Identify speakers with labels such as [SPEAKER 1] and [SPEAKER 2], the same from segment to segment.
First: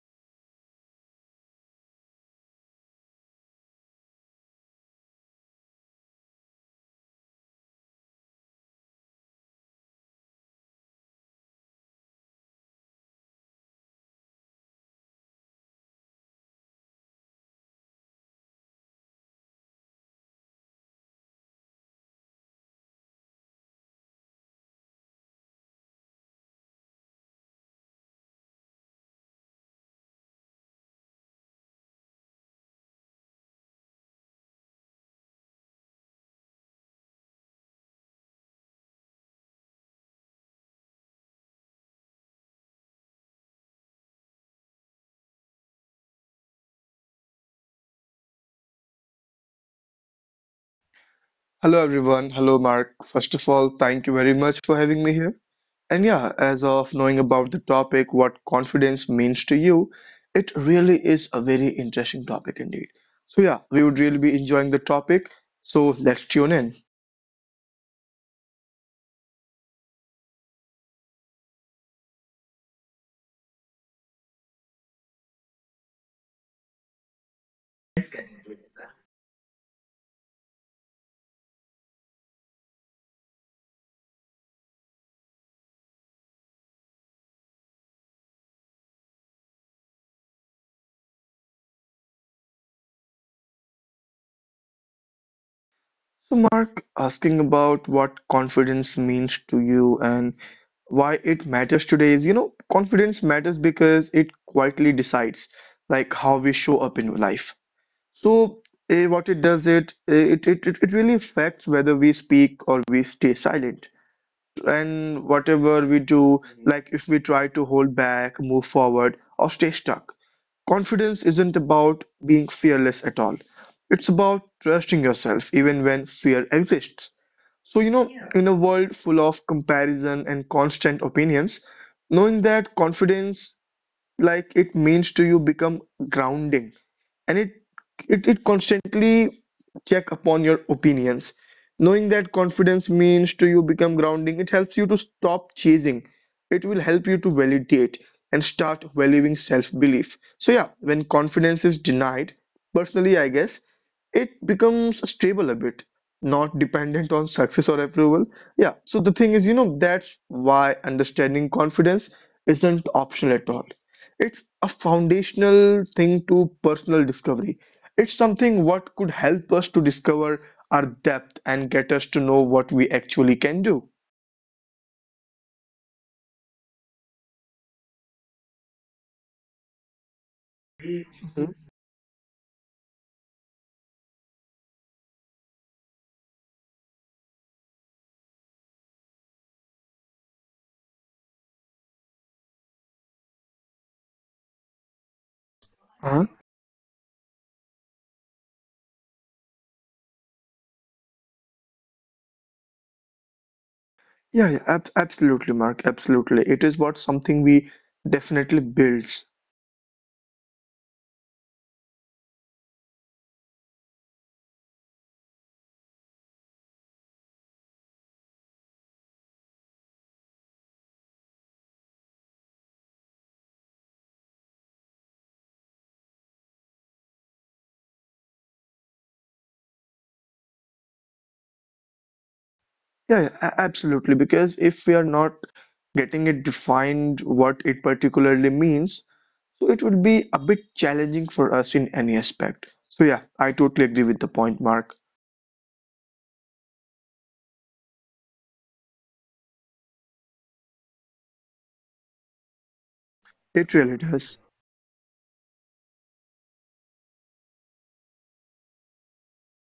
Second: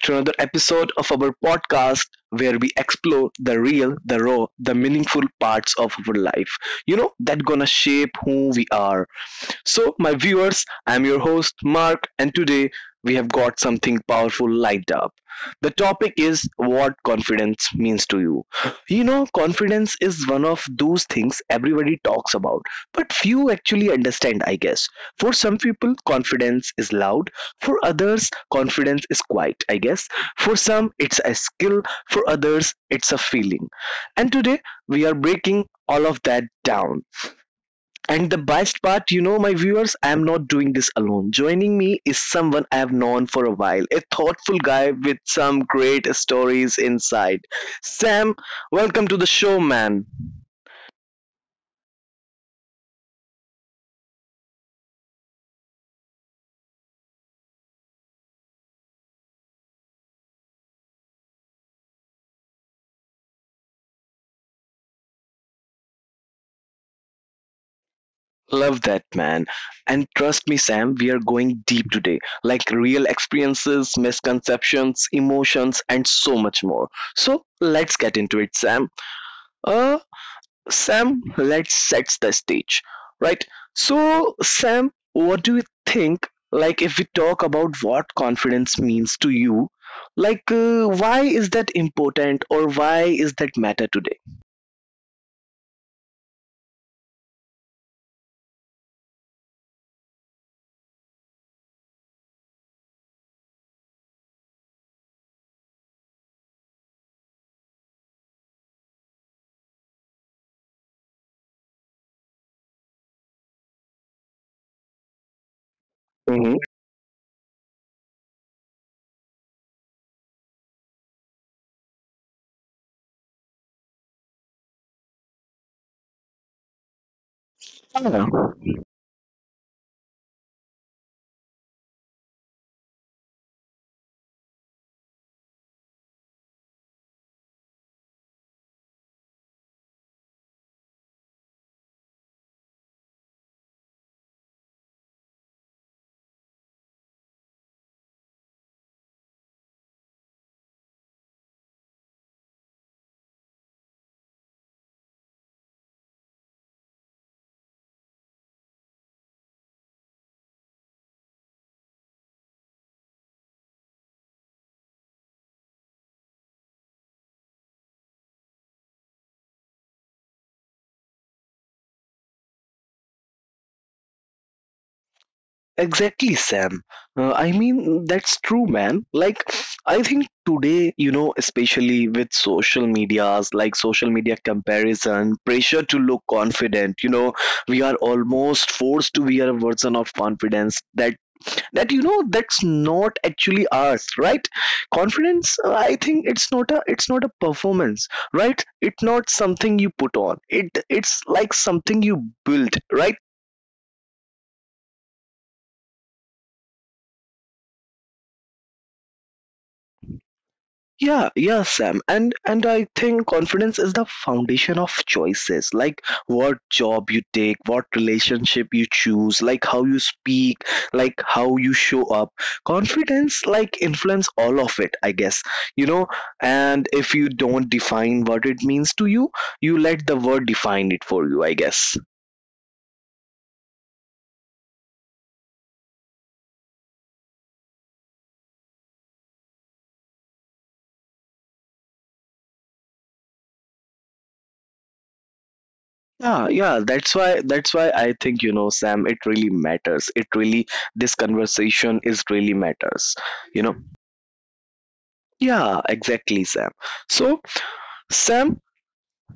[SPEAKER 1] to another episode of our podcast where we explore the real, the raw, the meaningful parts of our life. That gonna shape who we are. My viewers, I'm your host, Mark, and today we have got something powerful lined up. The topic is what confidence means to you. Confidence is one of those things everybody talks about, but few actually understand, I guess. For some people, confidence is loud; for others, confidence is quiet, I guess. For some, it's a skill; for others, it's a feeling. And today, we are breaking all of that down, and the best part, my viewers, I am not doing this alone. Joining me is someone I have known for a while, a thoughtful guy with some great stories inside. Sam, welcome to the show, man.
[SPEAKER 2] Hello everyone. Hello Mark. First of all, thank you very much for having me here. And yeah, as of knowing about the topic, what confidence means to you, it really is a very interesting topic indeed. So yeah, we would really be enjoying the topic. So let's tune in.
[SPEAKER 1] Love that, man. And trust me, Sam, we are going deep today, like real experiences, misconceptions, emotions, and so much more. So let's get into it, Sam. Uh, Sam, let's set the stage, right? So, Sam, what do you think? Like, if we talk about what confidence means to you, like, why is that important or why is that matter today?
[SPEAKER 2] So Mark, asking about what confidence means to you and why it matters today is, you know, confidence matters because it quietly decides like how we show up in life. So, what it does it, it really affects whether we speak or we stay silent. And whatever we do. Mhm. Like if we try to hold back, move forward, or stay stuck. Confidence isn't about being fearless at all. It's about trusting yourself even when fear exists. So, you know, yeah, in a
[SPEAKER 1] Mm-hmm.
[SPEAKER 2] world full of comparison and constant opinions, knowing that confidence like it means to you become grounding, and it constantly check upon your opinions. Knowing that confidence means to you become grounding, it helps you to stop chasing. It will help you to validate and start valuing self-belief. So yeah, when confidence is denied, personally I guess, it becomes stable a bit, not dependent on success or approval. Yeah. So the thing is, you know, that's why understanding confidence isn't optional at all. It's a foundational thing to personal discovery. It's something what could help us to discover our depth and get us to know what we actually can do.
[SPEAKER 1] Exactly, Sam. I mean, that's true, man. Like, I think today, you
[SPEAKER 2] Mhm.
[SPEAKER 1] know, especially with social medias, like social media comparison, pressure to look confident, you know, we are almost forced to wear a version of confidence that that's not actually ours, right? Confidence, I
[SPEAKER 2] Uh-huh.
[SPEAKER 1] think it's not a performance, right? It's not something you put on. It it's like something you build, right?
[SPEAKER 2] Yeah, yeah, absolutely, Mark, absolutely, it is what something we definitely builds.
[SPEAKER 1] Yeah, yeah, Sam. And I think confidence is the foundation of choices, like what job you take, what relationship you choose, like how you speak, like how you show up. Confidence like influence all of it, I guess. You know, and if you don't define what it means to you, you let the word define it for you, I guess.
[SPEAKER 2] Yeah, yeah, absolutely, because if we are not getting it defined what it particularly means, so it would be a bit challenging for us in any aspect. So yeah, I totally agree with the point, Mark.
[SPEAKER 1] Yeah, yeah, that's why I think, you know, Sam, it really matters. It really This conversation is really matters.
[SPEAKER 2] It
[SPEAKER 1] You
[SPEAKER 2] really
[SPEAKER 1] know,
[SPEAKER 2] does.
[SPEAKER 1] yeah, exactly, Sam. So, Sam,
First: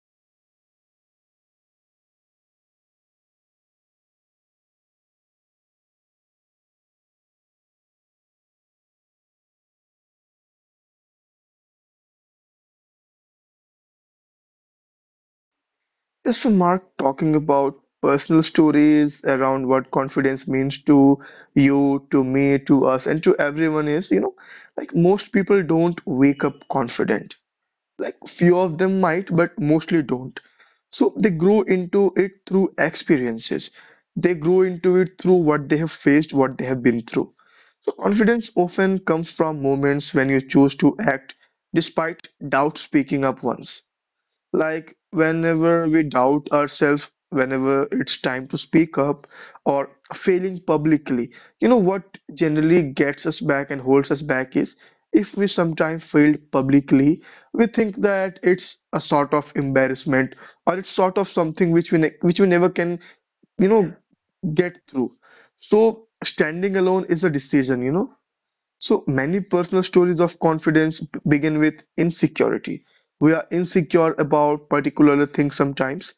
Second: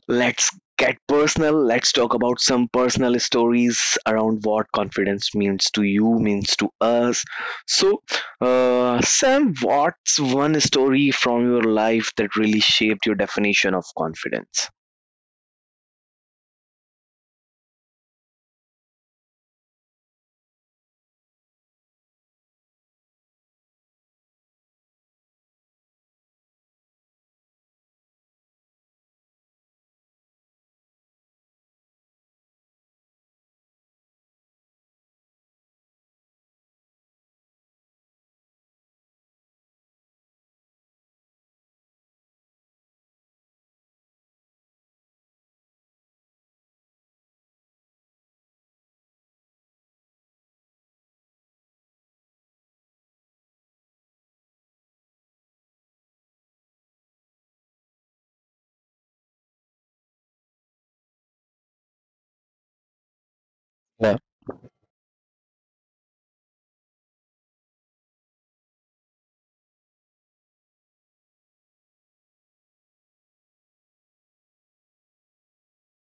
[SPEAKER 1] let's get personal. Let's talk about some personal stories around what confidence means to you, means to us. So, Sam, what's one story from your life that really shaped your definition of confidence?
[SPEAKER 2] Yes, so Mark, talking about personal stories around what confidence means to you, to me, to us, and to everyone is, you know, like most people don't wake up confident. Like few of them might, but mostly don't. So they grow into it through experiences. They grow into it through what they have faced, what they have been through. So confidence often comes from moments when you choose to act despite doubt, speaking up once, like, whenever we doubt ourselves, whenever it's time to speak up, or failing publicly. You know what generally gets us back and holds us back is if we sometimes failed publicly, we think that it's a sort of embarrassment, or it's sort of something which we ne which we never can, you know,
[SPEAKER 1] Yeah,
[SPEAKER 2] get through. So standing alone is a decision, you know, so many personal stories of confidence begin with insecurity. We are insecure about particular things sometimes,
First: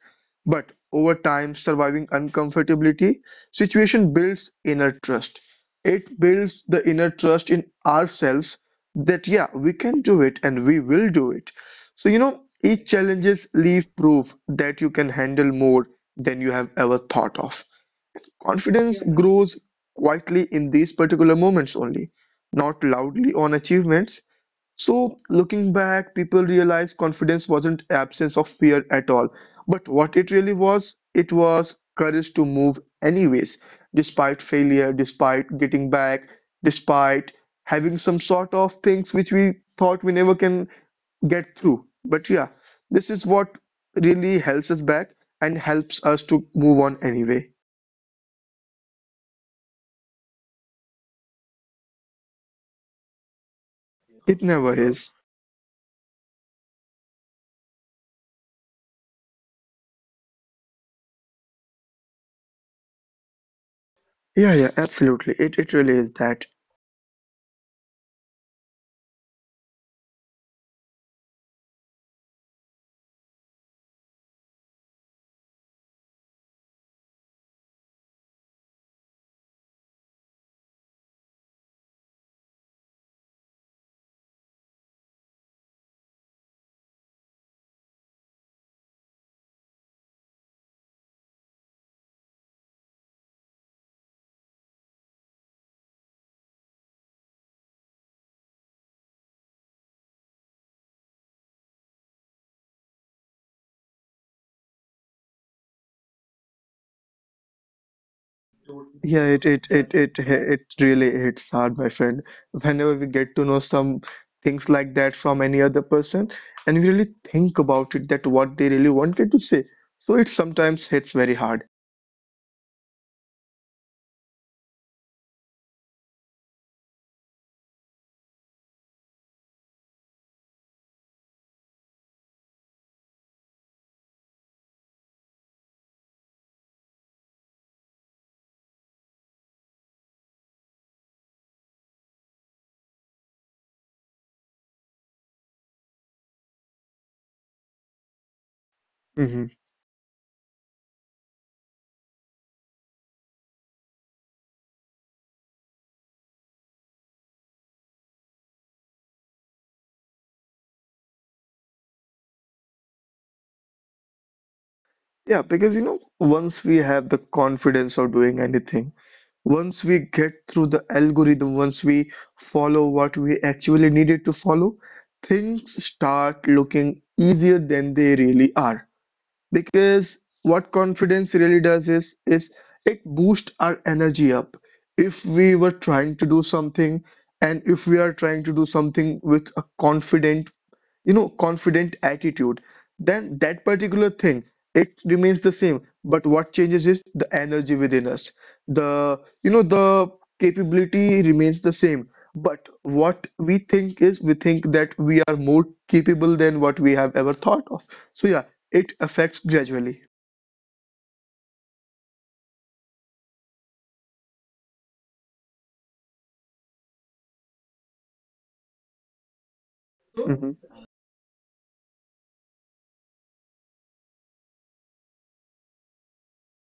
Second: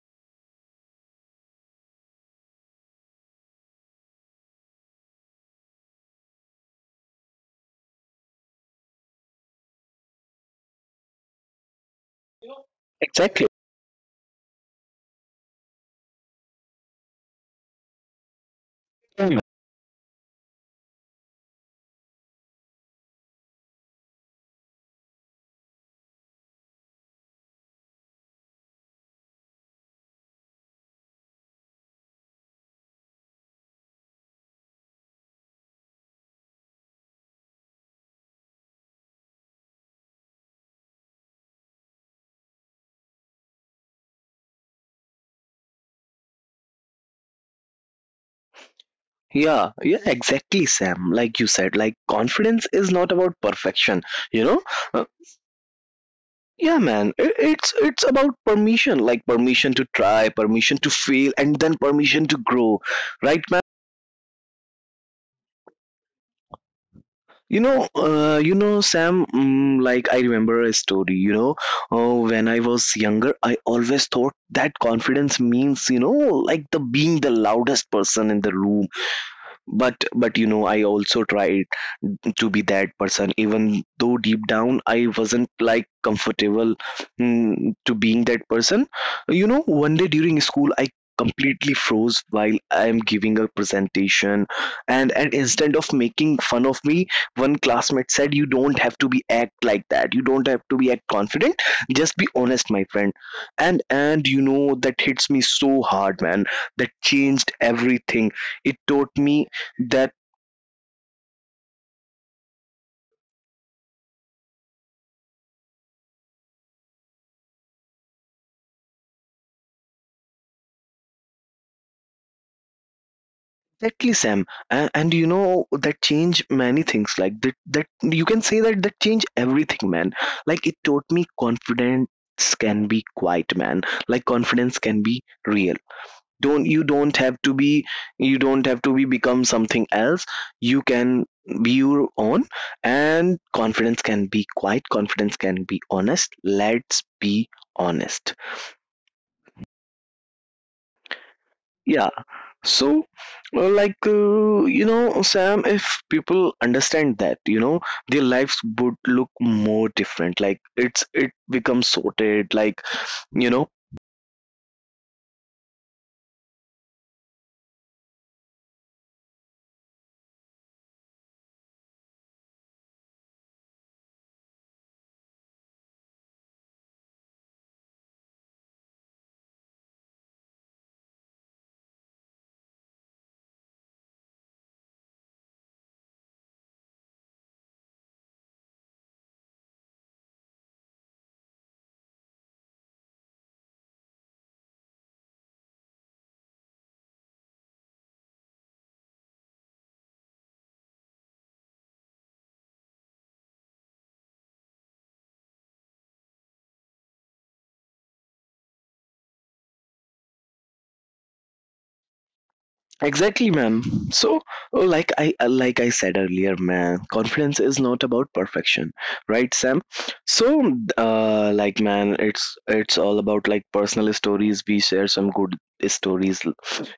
[SPEAKER 2] but over time, surviving uncomfortability situation builds inner trust. It builds the inner trust in ourselves that yeah, we can do it and we will do it. So you know, each
[SPEAKER 1] exactly.
[SPEAKER 2] challenges leave proof that you can handle more than you have ever thought of. Confidence
[SPEAKER 1] Mm.
[SPEAKER 2] grows quietly in these particular moments only, not loudly on achievements. So, looking back, people realize confidence wasn't absence of fear at all, but what it really was, it was courage to move anyways, despite failure, despite getting back, despite having some sort of things which we thought we never can get through. But yeah, this is what really helps us back and helps us to move on anyway.
[SPEAKER 1] Yeah, yeah, exactly, Sam. Like you said, like confidence is not about perfection,
[SPEAKER 2] It
[SPEAKER 1] you know.
[SPEAKER 2] never is.
[SPEAKER 1] Yeah, man. I- it's about permission, like permission to try, permission to fail, and then permission to grow, right, man?
[SPEAKER 2] Yeah, yeah, absolutely. It really is that.
[SPEAKER 1] You know, Sam. Like I remember a story. Oh, when I was younger, I always thought that confidence means, you know, like the being the loudest person in the room. But you know, I also tried to be that person even though deep down I wasn't like comfortable, to being that person. You know, one day during school I completely froze while I am giving a presentation, and instead of making fun of me, one classmate said, "You don't have to be act like that. You don't have to be act confident. Just be honest, my friend." And you know, that hits me so hard, man. That changed everything. It taught
[SPEAKER 2] Yeah,
[SPEAKER 1] me
[SPEAKER 2] it it it
[SPEAKER 1] that.
[SPEAKER 2] it hi- it really hits hard, my friend. Whenever we get to know some things like that from any other person, and we really think about it, that what they really wanted to say. So it sometimes hits very hard.
[SPEAKER 1] Exactly, Sam. And you know, that change many things. Like that, that you can say that that change everything, man. Like it taught me confidence can be quiet, man. Like confidence can be real. Don't you don't have to be, become something else. You can be your own, and confidence can be quiet. Confidence can be honest. Let's be honest.
[SPEAKER 2] Hmm.
[SPEAKER 1] Yeah. So, you know, Sam, if people understand that, you know, their lives would look more different. Like, it becomes sorted. Like, you know.
[SPEAKER 2] Yeah, because you know, once we have the confidence of doing anything, once we get through the algorithm, once we follow what we actually needed to follow, things start looking easier than they really are, because what confidence really does is it boosts our energy up. If we were trying to do something, and if we are trying to do something with a confident, you know, confident attitude, then that particular thing, it remains the same, but what changes is the energy within us. The, you know, the capability remains the same, but what we think is we think that we are more capable than what we have ever thought of. So yeah, it affects gradually.
[SPEAKER 1] Exactly, ma'am. So, like I said earlier, man, confidence is not about perfection, right, Sam? So,
[SPEAKER 2] Mhm.
[SPEAKER 1] like, man, it's all about like personal stories. We share some good stories,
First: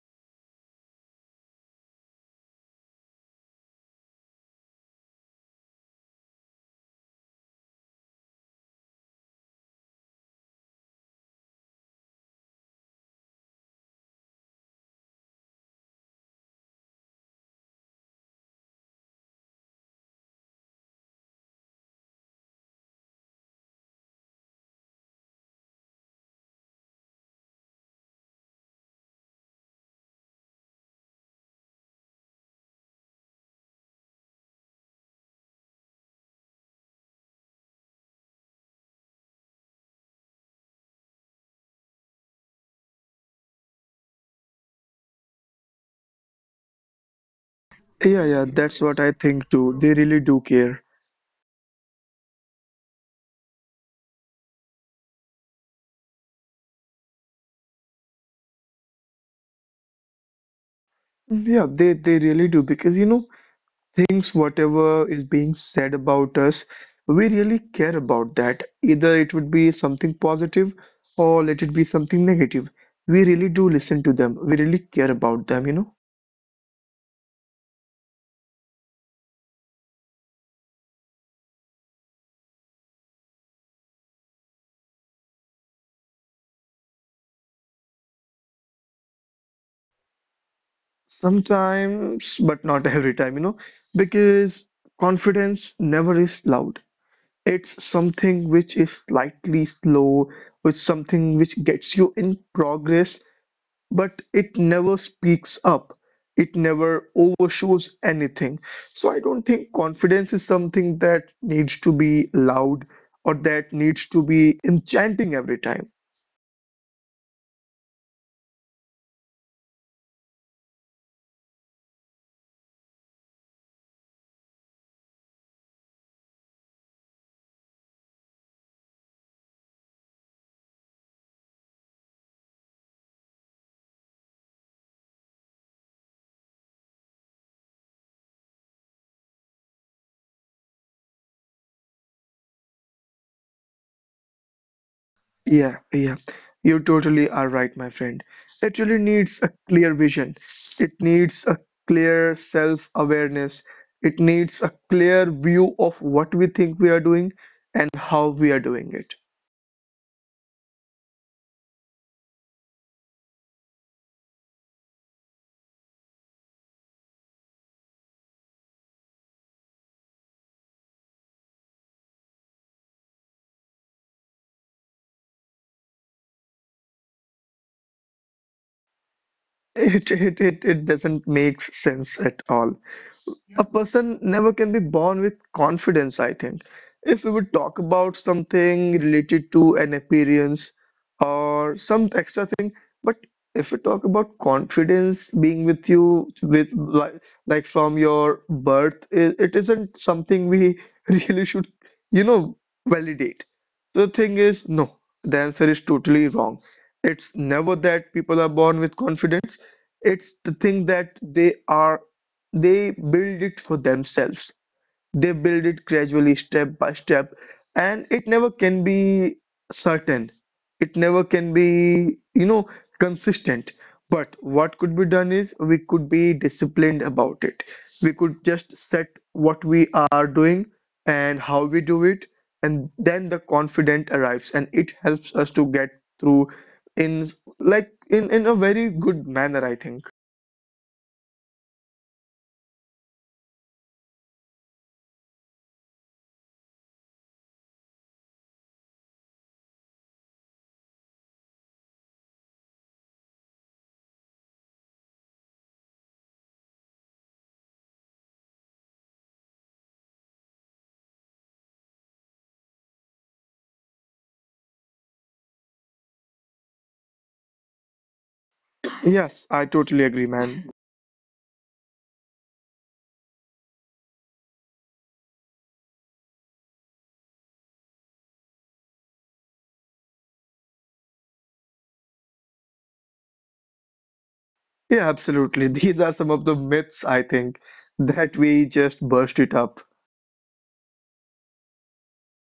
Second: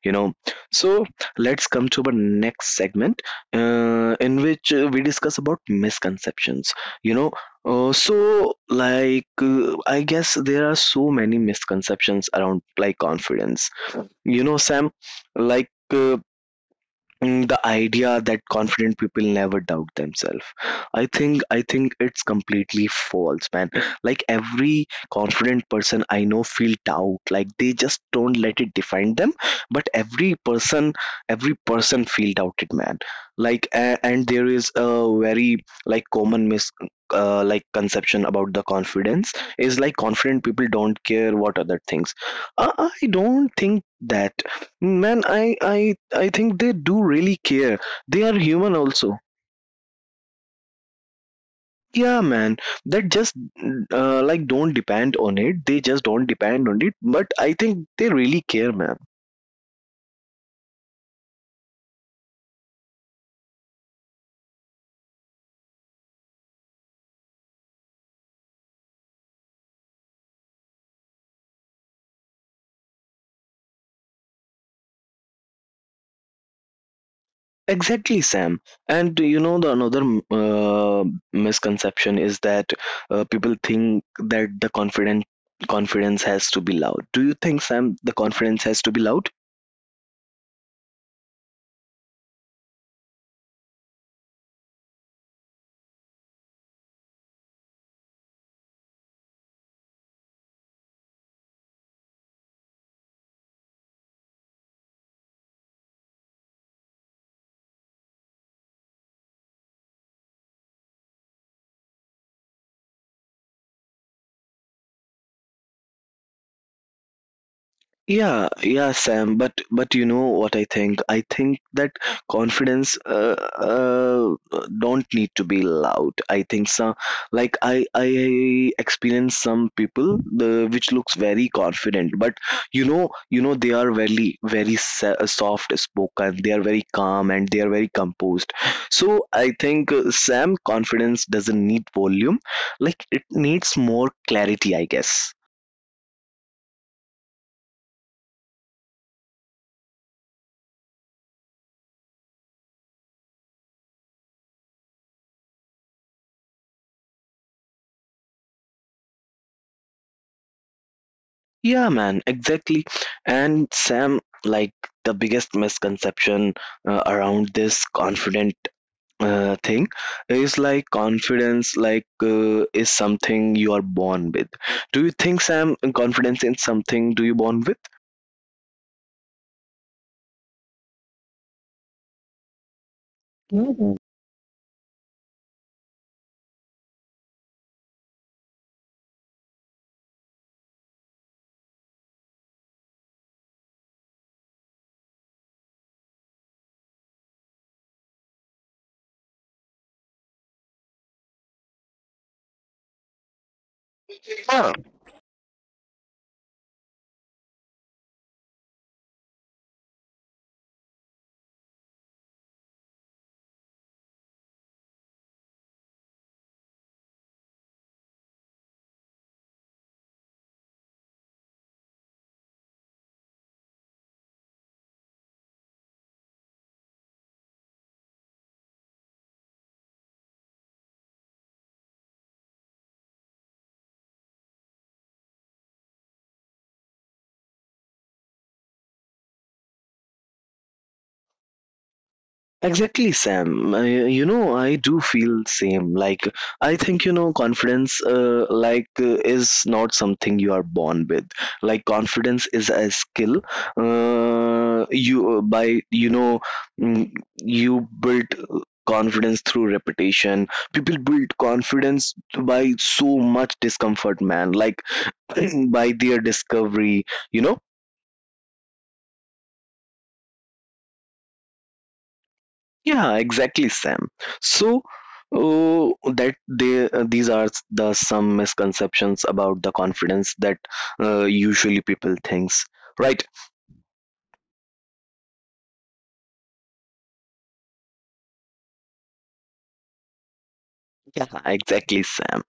[SPEAKER 1] you know. So, let's come to the next segment, in which we discuss about misconceptions. You know, so like I guess there are so many misconceptions around like confidence. You know, Sam, like. The idea that confident people never doubt themselves, I think it's completely false, man. Like every confident person I know feel doubt. Like they just don't let it define them. But every person, every person feel doubted, man. Like, and there is a very like common mis like conception about the confidence is like confident people don't care what other things. I don't think that. Man, I think they do really care.
[SPEAKER 2] Yeah, yeah,
[SPEAKER 1] They are
[SPEAKER 2] that's what
[SPEAKER 1] human
[SPEAKER 2] I
[SPEAKER 1] also.
[SPEAKER 2] think too. They really do care.
[SPEAKER 1] Yeah, man. That just, like don't depend on it. They just don't depend on it. But I think they really care, man.
[SPEAKER 2] Yeah, they really do because you know, things whatever is being said about us, we really care about that. Either it would be something positive or let it be something negative. We really do listen to them. We really care about them, you know.
[SPEAKER 1] Exactly, Sam. And you know the another misconception is that people think that the confident confidence has to be loud. Do you think, Sam, the confidence has to be loud?
[SPEAKER 2] Sometimes, but not every time, you know, because confidence never is loud. It's something which is slightly slow, which something which gets you in progress, but it never speaks up. It never overshows anything. So I don't think confidence is something that needs to be loud or that needs to be enchanting every time.
[SPEAKER 1] Yeah, yeah, Sam. But you know what I think? I think that confidence, uh, don't need to be loud. I think some, like I experience some people the which looks very confident, but you know they are very very soft spoken. They are very calm and they are very composed. So I think, Sam, confidence doesn't need volume. Like it needs more clarity, I guess.
[SPEAKER 2] Yeah, yeah. You totally are right, my friend. It really needs a clear vision. It needs a clear self-awareness. It needs a clear view of what we think we are doing and how we are doing it.
[SPEAKER 1] Yeah, man, exactly. And Sam, like the biggest misconception around this confident thing is like confidence, like is something you are born with. Do you think, Sam, confidence is something do you born with?
[SPEAKER 2] It doesn't make sense at all. A
[SPEAKER 1] Mhm.
[SPEAKER 2] person never can be born with confidence, I think. If we would talk about something related to an appearance or some extra thing, but if we talk about confidence being with you with like from your birth, it isn't something we really should, you know, validate. The thing is,
[SPEAKER 1] Yeah.
[SPEAKER 2] no, the answer is totally wrong. It's never that people are born with confidence. It's the thing that they build it for themselves. They build it gradually, step by step, and it never can be certain. It never can be, you know, consistent. But what could be done is we could be disciplined about it. We could just set what we are doing and how we do it, and then the confident arrives and it helps us to get through in like in a very good manner, I think.
[SPEAKER 1] Exactly, Sam. I, you know, I do feel same. Like I think you know, confidence, is not something you are born with. Like confidence is a skill. You know, mm, you build, confidence through repetition. People build confidence by so much discomfort, man. Like by their discovery. You know.
[SPEAKER 2] Yes, I totally agree, man.
[SPEAKER 1] Yeah, exactly, Sam. So, oh, that they these are the some misconceptions about the confidence that usually people thinks. Right?
[SPEAKER 2] Yeah, absolutely. These are some of the myths, I think, that we just burst it up.
[SPEAKER 1] Yeah, exactly, Sam.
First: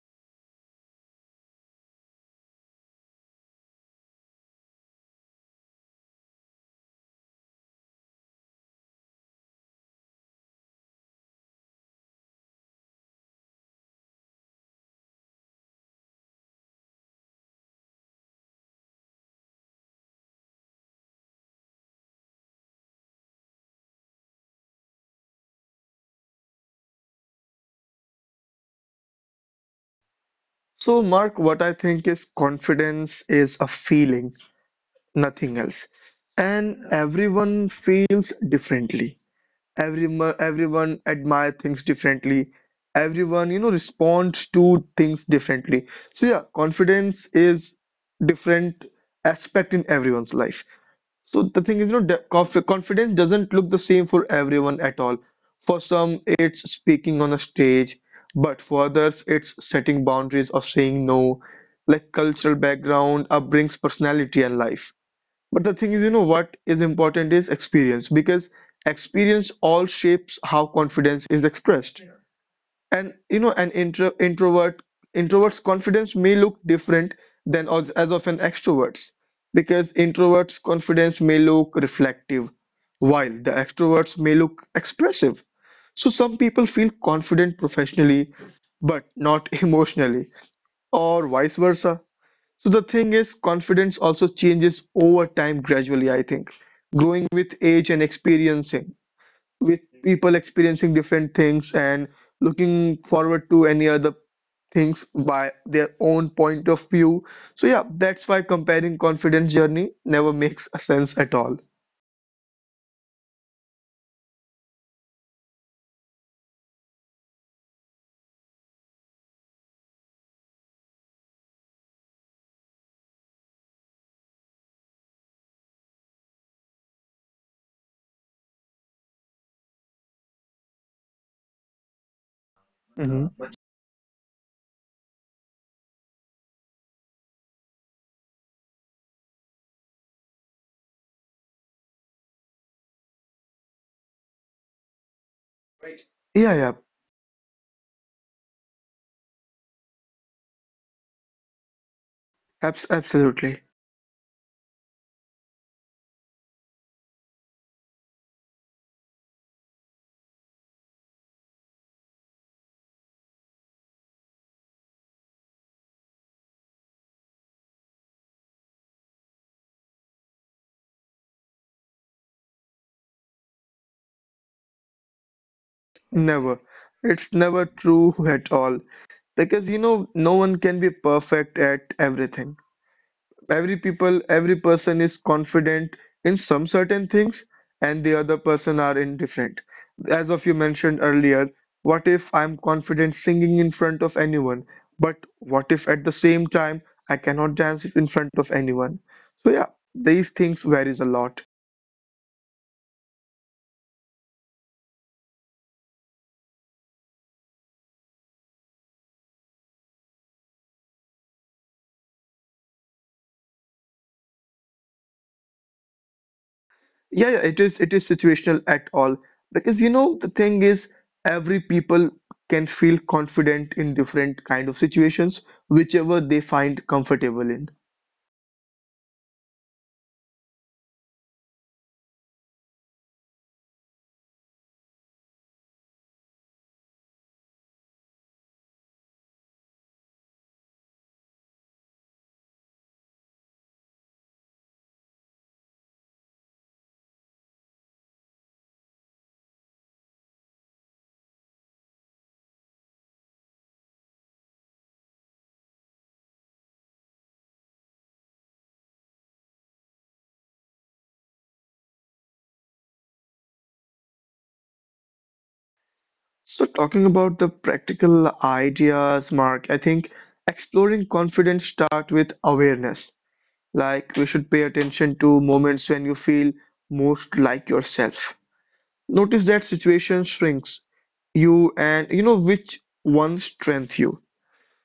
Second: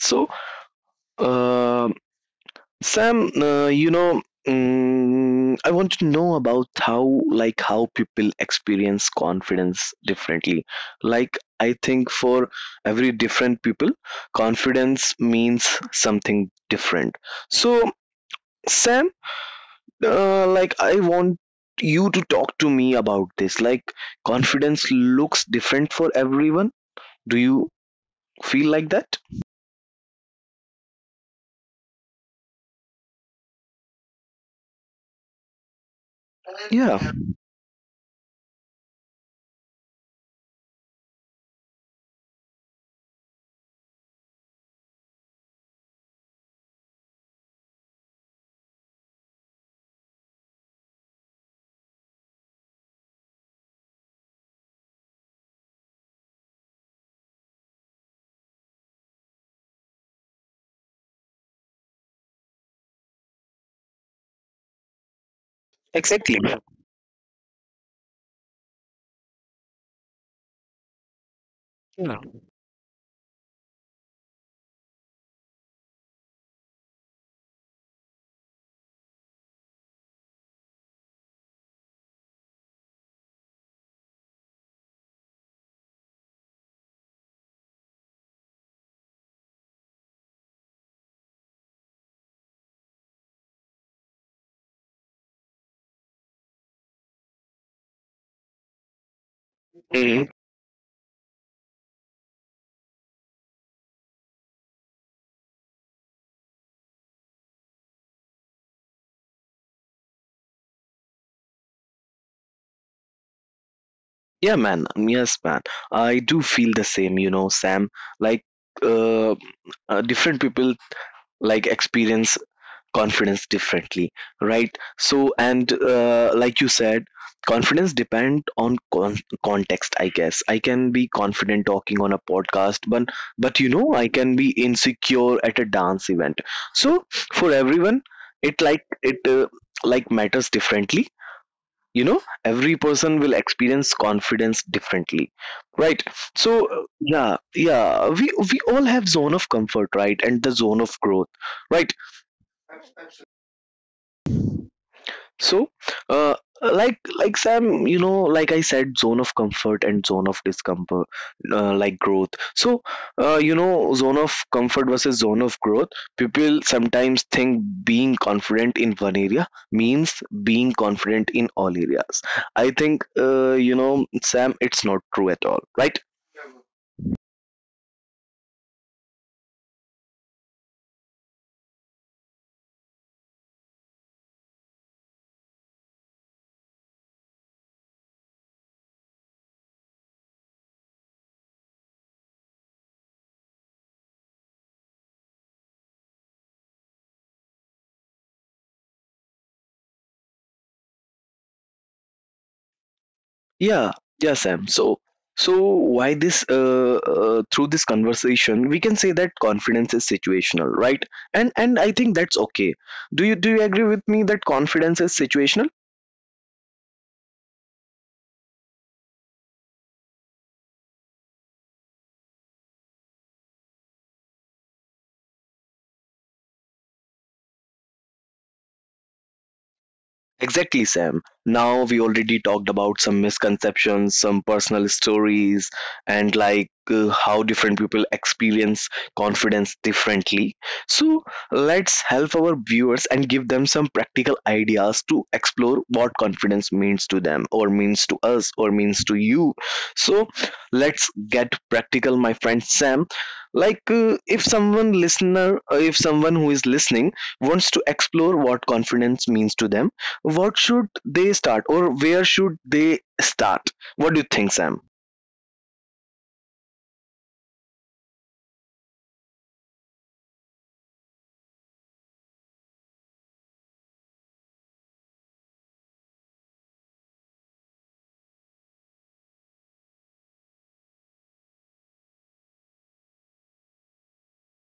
[SPEAKER 1] So, uh, Sam, you know, I want to know about how like how people experience confidence differently. Like I think for every different people, confidence means something different. So. Sam, like I want you to talk to me about this, like confidence looks different for everyone. Do you feel like that?
[SPEAKER 2] So, Mark, what I think is confidence is a feeling, nothing else. And
[SPEAKER 1] Yeah,
[SPEAKER 2] everyone feels differently. Everyone admire things differently. Everyone, you know, responds to things differently. So yeah, confidence is different aspect in everyone's life. So the thing is, you know, confidence doesn't look the same for everyone at all. For some, it's speaking on a stage, but for others, it's setting boundaries or saying no. Like cultural background, upbringings, personality, and life. But the thing is, you know,
[SPEAKER 1] exactly.
[SPEAKER 2] what
[SPEAKER 1] Yeah.
[SPEAKER 2] is important is experience because experience all shapes how confidence is expressed. And you know, an introvert's confidence may look different than as of an extrovert's, because introvert's confidence may look reflective, while the extroverts may look expressive. So some people feel confident professionally, but not emotionally, or vice versa. So the thing is, confidence also changes over time gradually, I think, growing with age and experiencing, with people
[SPEAKER 1] Mhm.
[SPEAKER 2] experiencing different things and looking forward to any other things by their own point of view. So yeah, that's why comparing confidence journey never makes a sense at all.
[SPEAKER 1] Yeah, man. Yes, man. I do feel the same, you know, Sam. Like, uh, different people like experience confidence differently, right? So, and like you said, confidence depend on context, I guess. I can be confident talking on a podcast,
[SPEAKER 2] Hmm.
[SPEAKER 1] but you know I can be insecure at a dance event. So for everyone it like it, like matters differently. You know, every person will experience confidence differently, right?
[SPEAKER 2] Yeah, yeah,
[SPEAKER 1] So, yeah, yeah, we all have zone of comfort, right, and the zone of growth, right?
[SPEAKER 2] absolutely.
[SPEAKER 1] So, uh, like Sam, you know, like I said, zone of comfort and zone of discomfort, like growth. So, you know, zone of comfort versus zone of growth. People sometimes think being confident in one area means being confident in all areas. I think, you know, Sam, it's not true at all, right?
[SPEAKER 2] Never. It's never true at all. Because, you know, no one can be perfect at everything. Every person is confident in some certain things, and the other person are indifferent. As of you mentioned earlier, what if I'm confident singing in front of anyone, but what if at the same time I cannot dance in front of anyone? So yeah, these things varies a lot.
[SPEAKER 1] Yeah, yeah, Sam. So, so why this? Through this conversation, we can say that confidence is situational, right? And I think that's okay. Do you agree with me that confidence is situational?
[SPEAKER 2] Yeah, yeah, it is situational at all, because you know the thing is every people can feel confident in different kind of situations, whichever they find comfortable in.
[SPEAKER 1] Exactly, Sam. Now we already talked about some misconceptions, some personal stories, and like how different people experience confidence differently. So let's help our viewers and give them some practical ideas to explore what confidence means to them, or means to us, or means to you. So let's get practical, my friend Sam. Like, if someone who is listening wants to explore what confidence means to them, what should they start or where should they start? What do you think, Sam?
[SPEAKER 2] So, talking about the practical ideas, Mark, I think exploring confidence start with awareness. Like we should pay attention to moments when you feel most like yourself. Notice that situation shrinks you and you know which one strength you.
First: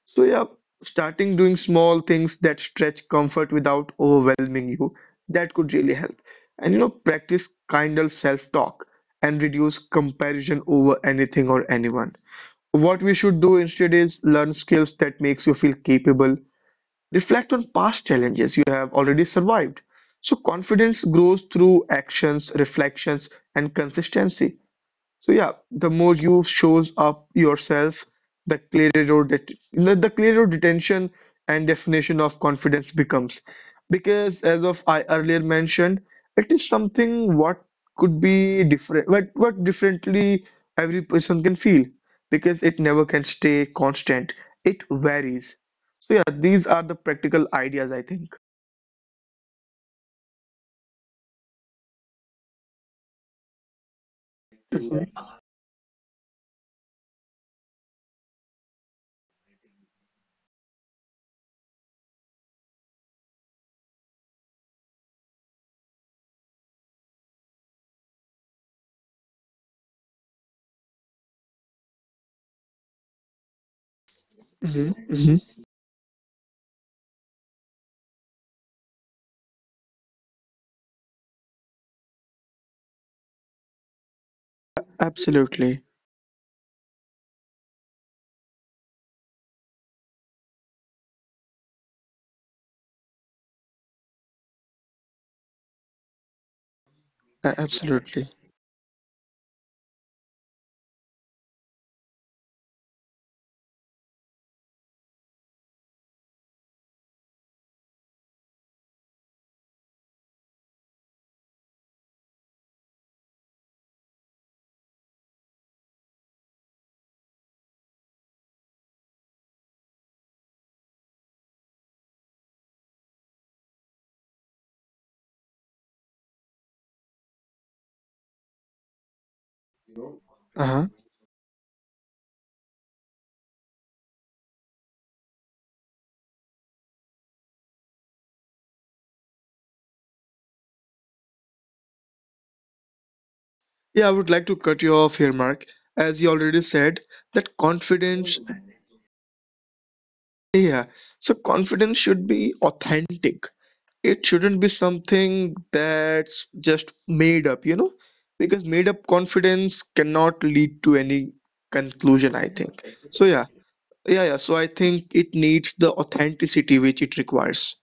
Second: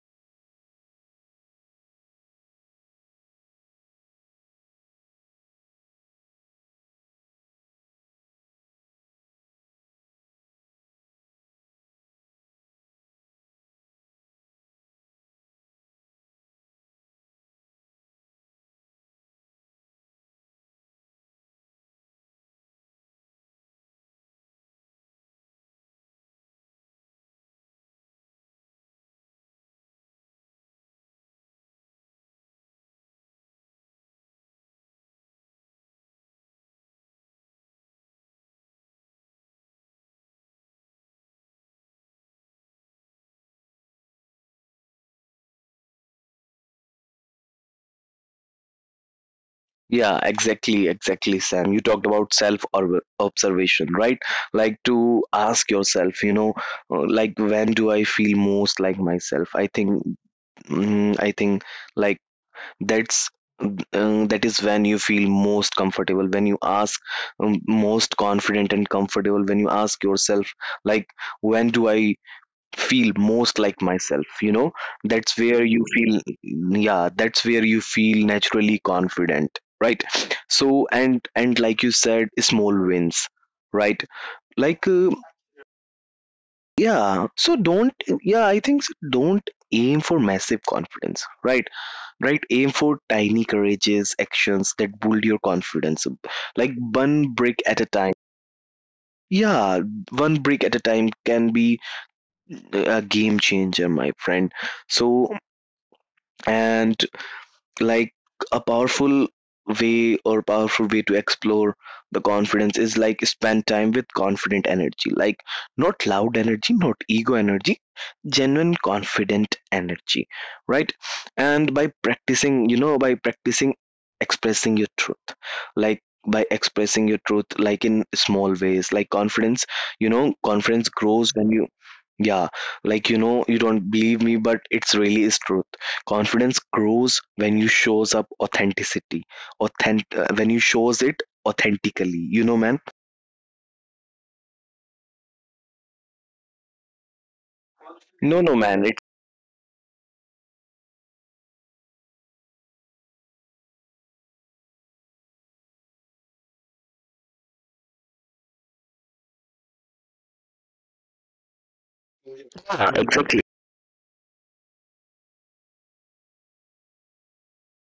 [SPEAKER 2] So yeah, starting doing small things that stretch comfort without overwhelming you, that could really help. And you know, practice kind of self-talk and reduce comparison over anything or anyone. What we should do instead is learn skills that makes you feel capable. Reflect on past challenges you have already survived. So confidence grows through actions, reflections, and consistency. So yeah, the more you shows up yourself, the clearer your det- the clearer detention and definition of confidence becomes. Because as of I earlier mentioned, it is something what could be different, what differently every person can feel. Because it never can stay constant. It varies. So yeah, these are the practical ideas I think.
[SPEAKER 1] Yeah, exactly, exactly, Sam. You talked about self or observation, right? Like
[SPEAKER 2] Mhm,
[SPEAKER 1] to ask yourself, you know, like when do I feel most like myself? I think, I think like that's that is when you feel most comfortable when you ask most confident and comfortable when you ask yourself like when do I feel most like myself.
[SPEAKER 2] mhm,
[SPEAKER 1] That's
[SPEAKER 2] mhm.
[SPEAKER 1] where you feel, yeah, that's where you feel naturally confident, right? So and like you said, small wins, right? like uh,
[SPEAKER 2] Absolutely.
[SPEAKER 1] yeah, so don't yeah I think so, don't aim for massive confidence, right? Right, aim for tiny courageous actions that build your confidence up, like one brick
[SPEAKER 2] A-
[SPEAKER 1] at a time.
[SPEAKER 2] absolutely.
[SPEAKER 1] Yeah, one brick at a time can be a game changer, my friend. So and like a powerful way or powerful way to explore the confidence is like spend time with confident energy, like not loud energy, not ego energy, genuine confident energy, right? And by practicing, by practicing expressing your truth, like by expressing your truth, like in small ways, like confidence, you know, confidence grows when you, yeah, like you know, you don't believe me but it's really is truth. Confidence grows when you shows up authenticity, authentic, when you shows it authentically. You know, man.
[SPEAKER 2] Yeah, I would like to cut you off here, Mark. As you already said, that
[SPEAKER 1] No,
[SPEAKER 2] confidence,
[SPEAKER 1] no, man. It.
[SPEAKER 2] yeah, so confidence should be authentic. It shouldn't be something that's just made up, you know, because made up confidence cannot lead to any conclusion, I think. So, yeah, yeah, yeah. So, I think it needs the authenticity which it requires.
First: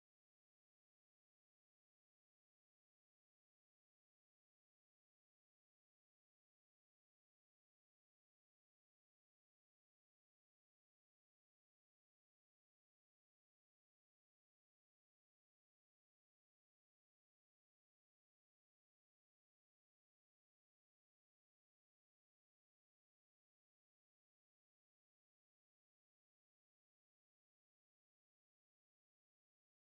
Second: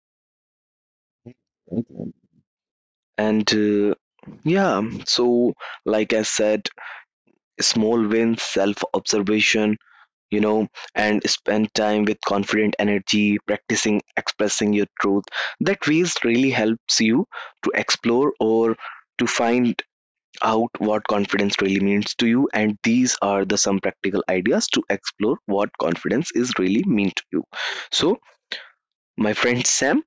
[SPEAKER 1] And yeah, so like I said, small wins, self observation, you know, and spend time with confident energy, practicing expressing your truth. That ways really helps you to explore or to find out what confidence really means to you, and these are the some practical ideas to explore what confidence is really mean to you. So my friend Sam,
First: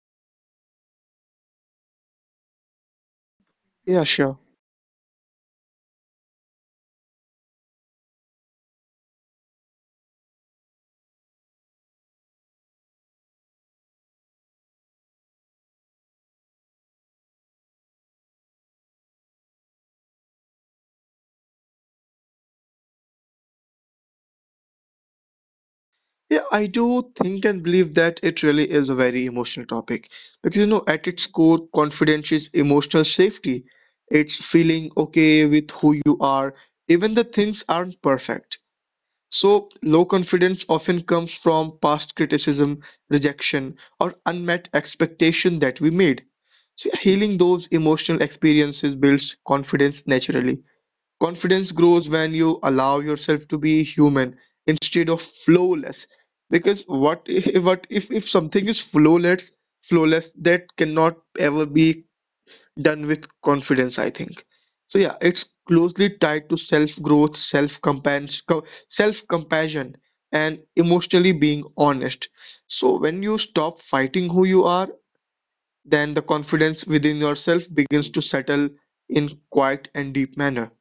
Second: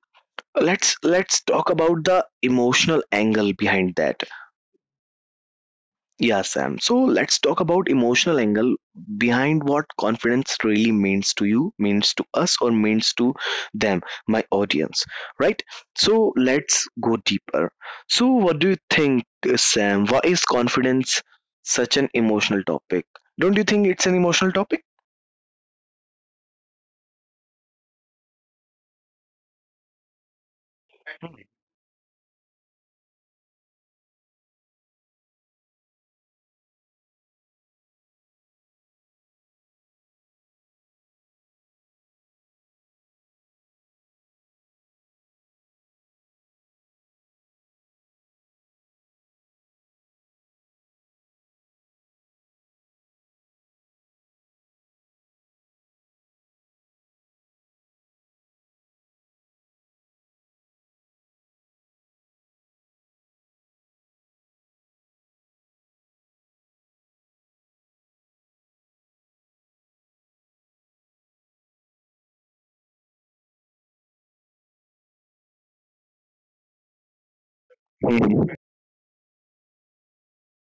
[SPEAKER 1] let's talk about the emotional angle behind
[SPEAKER 2] Yeah,
[SPEAKER 1] that.
[SPEAKER 2] sure.
[SPEAKER 1] Yeah, Sam. So let's talk about emotional angle behind what confidence really means to you, means to us, or means to them, my audience, right? So let's go deeper. So, what do you think, Sam? Why is confidence such an emotional topic? Don't you think it's an emotional topic?
[SPEAKER 2] Yeah, I do think and believe that it really is a very emotional topic because you know, at its core, confidence is emotional safety. It's feeling okay with who you are, even the things aren't perfect. So, low confidence often comes from past criticism, rejection, or unmet expectation that we made. So, yeah, healing those emotional experiences builds confidence naturally. Confidence grows when you allow yourself to be human instead of flawless. Because what if, what if something is flawless, flawless that cannot ever be done with confidence, I think. So yeah, it's closely tied to self-growth, self-compassion, and emotionally being honest. So when you stop fighting who you are, then the confidence within yourself begins to
[SPEAKER 1] Mhm.
[SPEAKER 2] settle in quiet and deep manner.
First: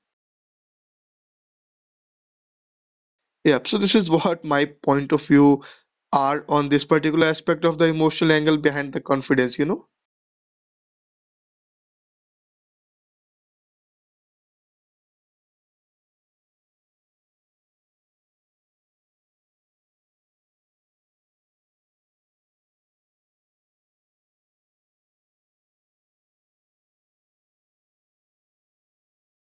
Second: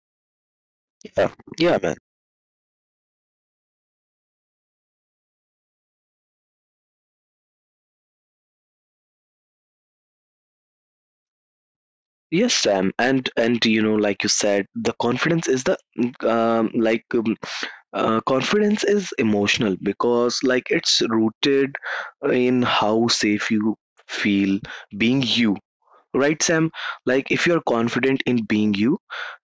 [SPEAKER 1] Yeah, yeah, man.
[SPEAKER 2] Yeah, so this is what my point of view are on this particular aspect of the emotional angle behind the confidence, you know?
[SPEAKER 1] Yes, Sam, and you know, like you said, the confidence is the um, like um, confidence is emotional because like it's rooted in how safe you feel being you, right, Sam? Like if you're confident in being you,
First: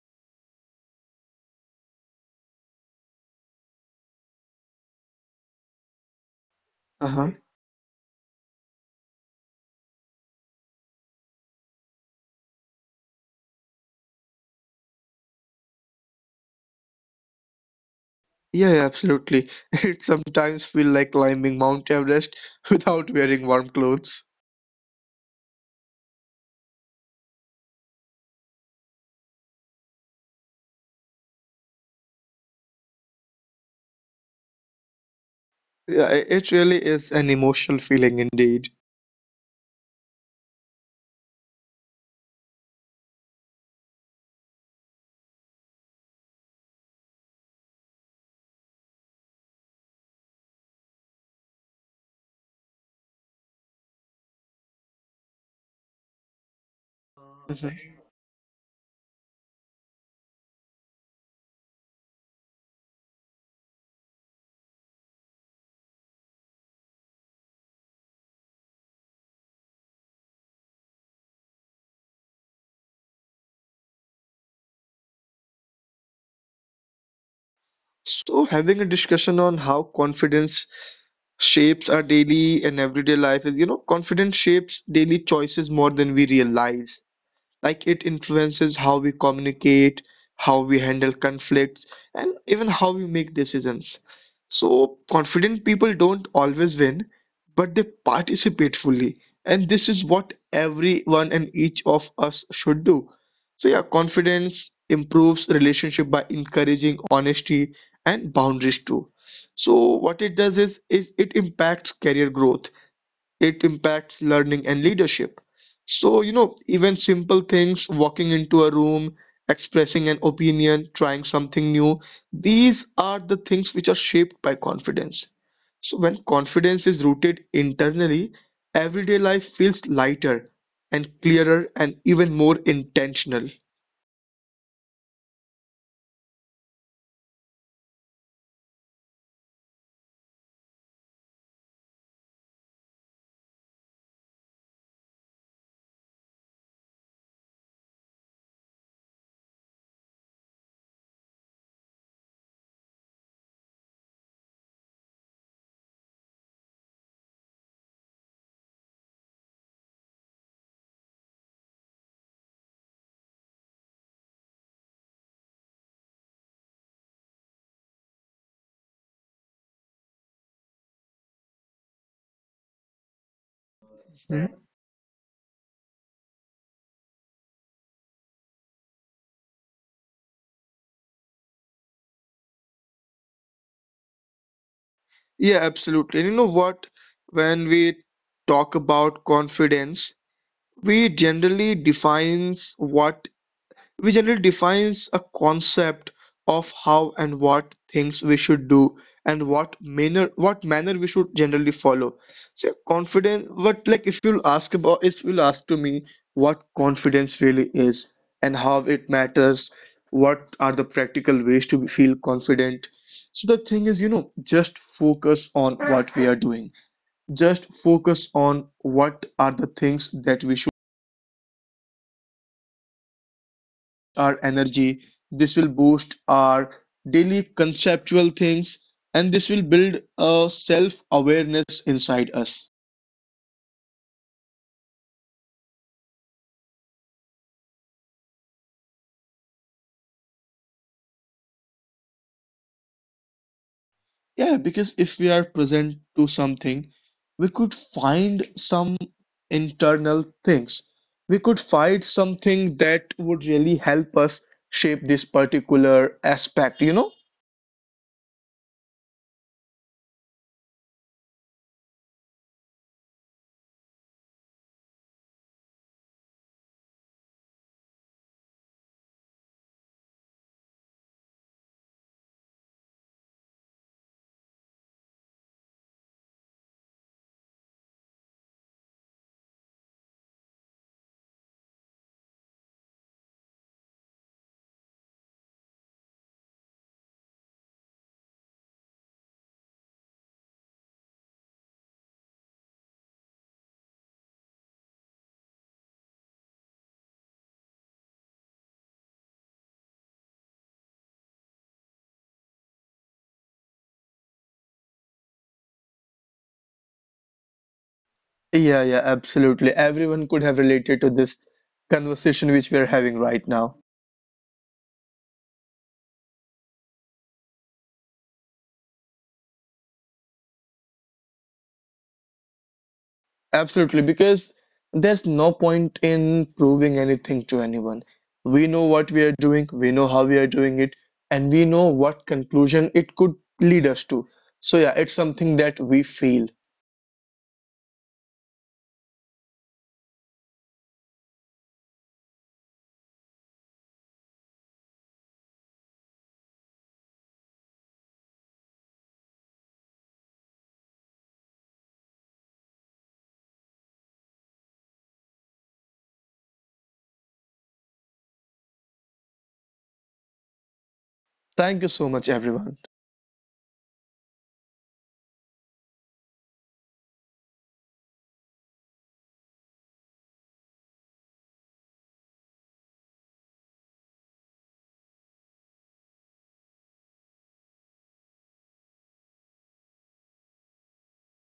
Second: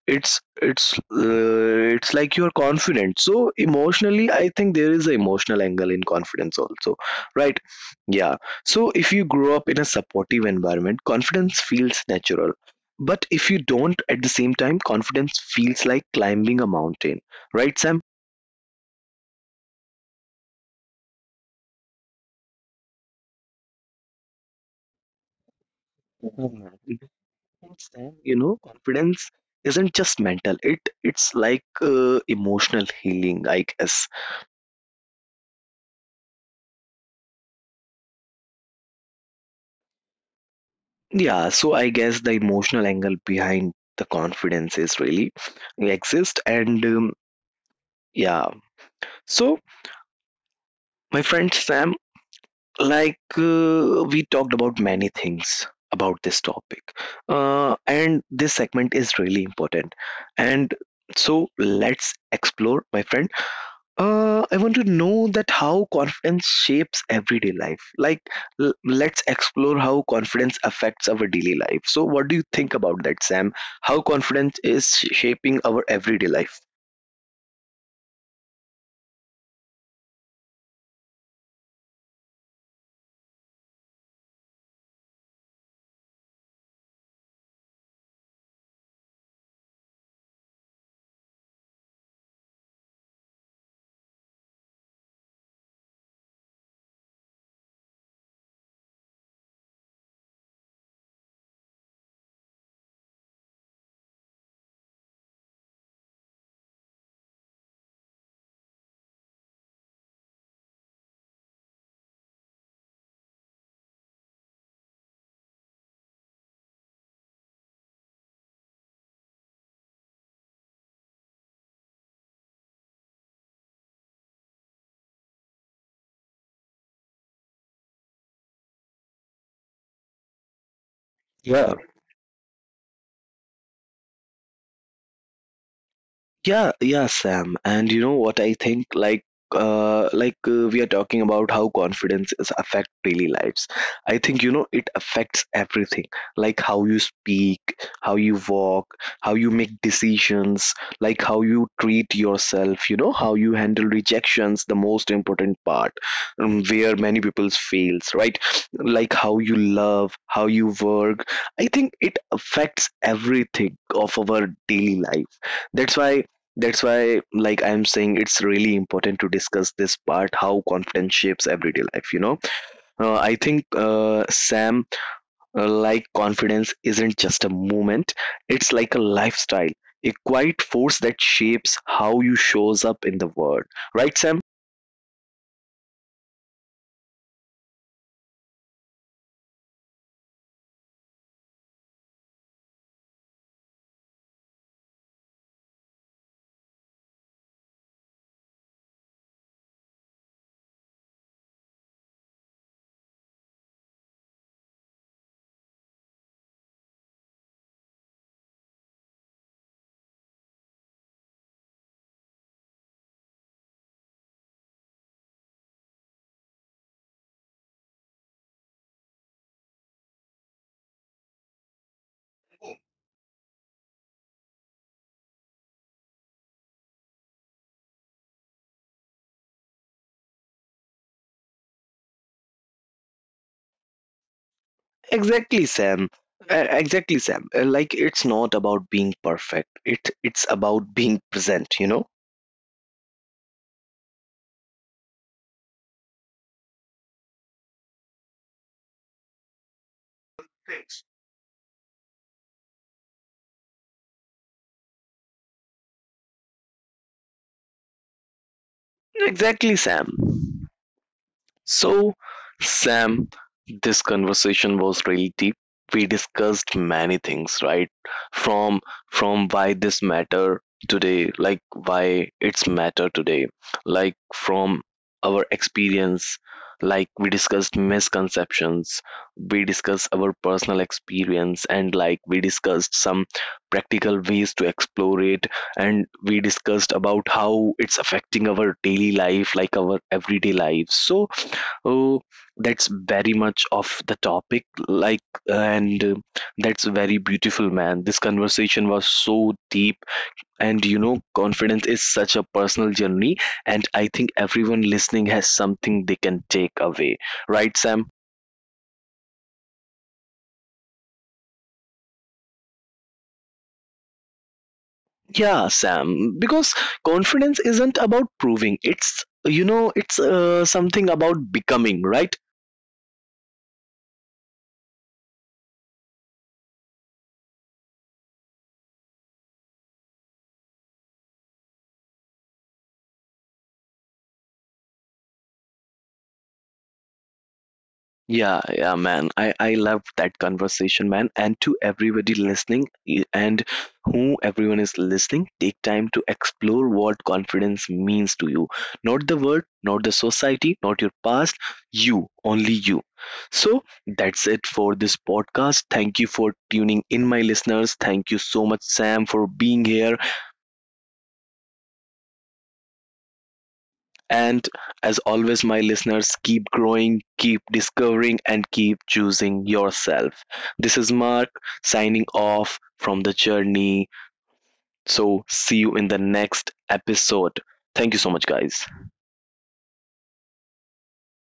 [SPEAKER 1] it's like you're confident, so emotionally I think there is an emotional angle in confidence also,
[SPEAKER 2] Uh-huh.
[SPEAKER 1] right? Yeah, so if you grow up in a supportive environment confidence feels natural, but if you don't at the same time confidence feels like climbing a mountain, right, Sam?
[SPEAKER 2] Yeah, yeah, absolutely. It sometimes feel like climbing Mount Everest without wearing warm clothes.
[SPEAKER 1] Mhm. Because then, you know, confidence isn't just mental. It's like emotional healing, I guess.
[SPEAKER 2] Yeah, it really is an emotional feeling indeed.
[SPEAKER 1] Yeah, so I guess the emotional angle behind the confidence is really exist, and yeah. So my friend Sam, like we talked about many things about this topic,
[SPEAKER 2] Mhm.
[SPEAKER 1] and this segment is really important. And so let's explore, my friend. I want to know that how confidence shapes everyday life. Like, let's explore how confidence affects our daily life. So, what do you think about that, Sam? How confidence is shaping our everyday life?
[SPEAKER 2] So having a discussion on how confidence shapes our daily and everyday life is, you know, confidence shapes daily choices more than we realize. Like it influences how we communicate, how we handle conflicts, and even how we make decisions. So confident people don't always win, but they participate fully, and this is what everyone and each of us should do. So yeah, confidence improves relationship by encouraging honesty and boundaries too. So what it does is it impacts career growth, it impacts learning and leadership. So, you know, even simple things, walking into a room, expressing an opinion, trying something new, these are the things which are shaped by confidence. So, when confidence is rooted internally, everyday life feels lighter and clearer
[SPEAKER 1] Yeah,
[SPEAKER 2] and even more intentional.
[SPEAKER 1] yeah, yeah, Sam. And you know what I think? Like, we are talking about how confidence is affect daily lives. I think you know it affects everything, like how you speak, how you walk, how you make decisions, like how you treat yourself. You know how you handle rejections, the most important part, where many people fails, right? Like how you love, how you work. I think it affects everything of our daily life. That's why that's why, like I'm saying, it's really important to discuss this part how confidence shapes everyday life. You know, I think
[SPEAKER 2] Hmm?
[SPEAKER 1] Sam, like confidence isn't just a moment; it's like a lifestyle, a quiet force that shapes how you shows up in the world. Right, Sam?
[SPEAKER 2] Yeah, absolutely. And you know what? When we talk about confidence, we generally defines what We generally defines a concept of how and what things we should do and what manner we should generally follow. So confidence what, if you'll ask to me what confidence really is and how it matters, what are the practical ways to feel confident. So the thing is, you know, just focus on what we are doing. Just focus on what are the things that we should our energy, this will boost our daily conceptual things, and this will build a self awareness inside us.
[SPEAKER 1] Exactly, Sam. Exactly, Sam. Like it's not about being perfect; it's about being present. You know?
[SPEAKER 2] Yeah, because if we are present to something, we could find some internal things, we could find something that would really help us shape this particular aspect, you know.
[SPEAKER 1] Exactly, Sam. So, Sam, this conversation was really deep. We discussed many things, right? From from why this matter today, like why it's matter today, like from our experience, like we discussed misconceptions, we discussed our personal experience, and like we discussed some practical ways to explore it, and we discussed about how it's affecting our daily life, like our everyday lives. So, oh, that's very much of the topic. Like, and that's very beautiful, man. This conversation was so deep. And you know, confidence is such a personal journey. And I think everyone listening has something they can take away. Right, Sam?
[SPEAKER 2] Yeah, yeah, absolutely, everyone could have related to this conversation which we are having right now.
[SPEAKER 1] Yeah, Sam. Because confidence isn't about proving, it's, you know, it's something about becoming, right?
[SPEAKER 2] Absolutely, because there's no point in proving anything to anyone. We know what we are doing, we know how we are doing it, and we know what conclusion it could lead us to. So, yeah, it's something that we feel.
[SPEAKER 1] Yeah, yeah, man. I love that conversation, man. And to everybody listening, e- and who everyone is listening, take time to explore what confidence means to you. Not the word, not the society, not your past. You, only you. So that's it for this podcast. Thank you for tuning in, my listeners. Thank you so much, Sam, for being here.
[SPEAKER 2] Thank you so much, everyone.
[SPEAKER 1] And as always, my listeners, keep growing, keep discovering, and keep choosing yourself. This is Mark signing off from the journey. So, see you in the next episode. Thank you so much, guys.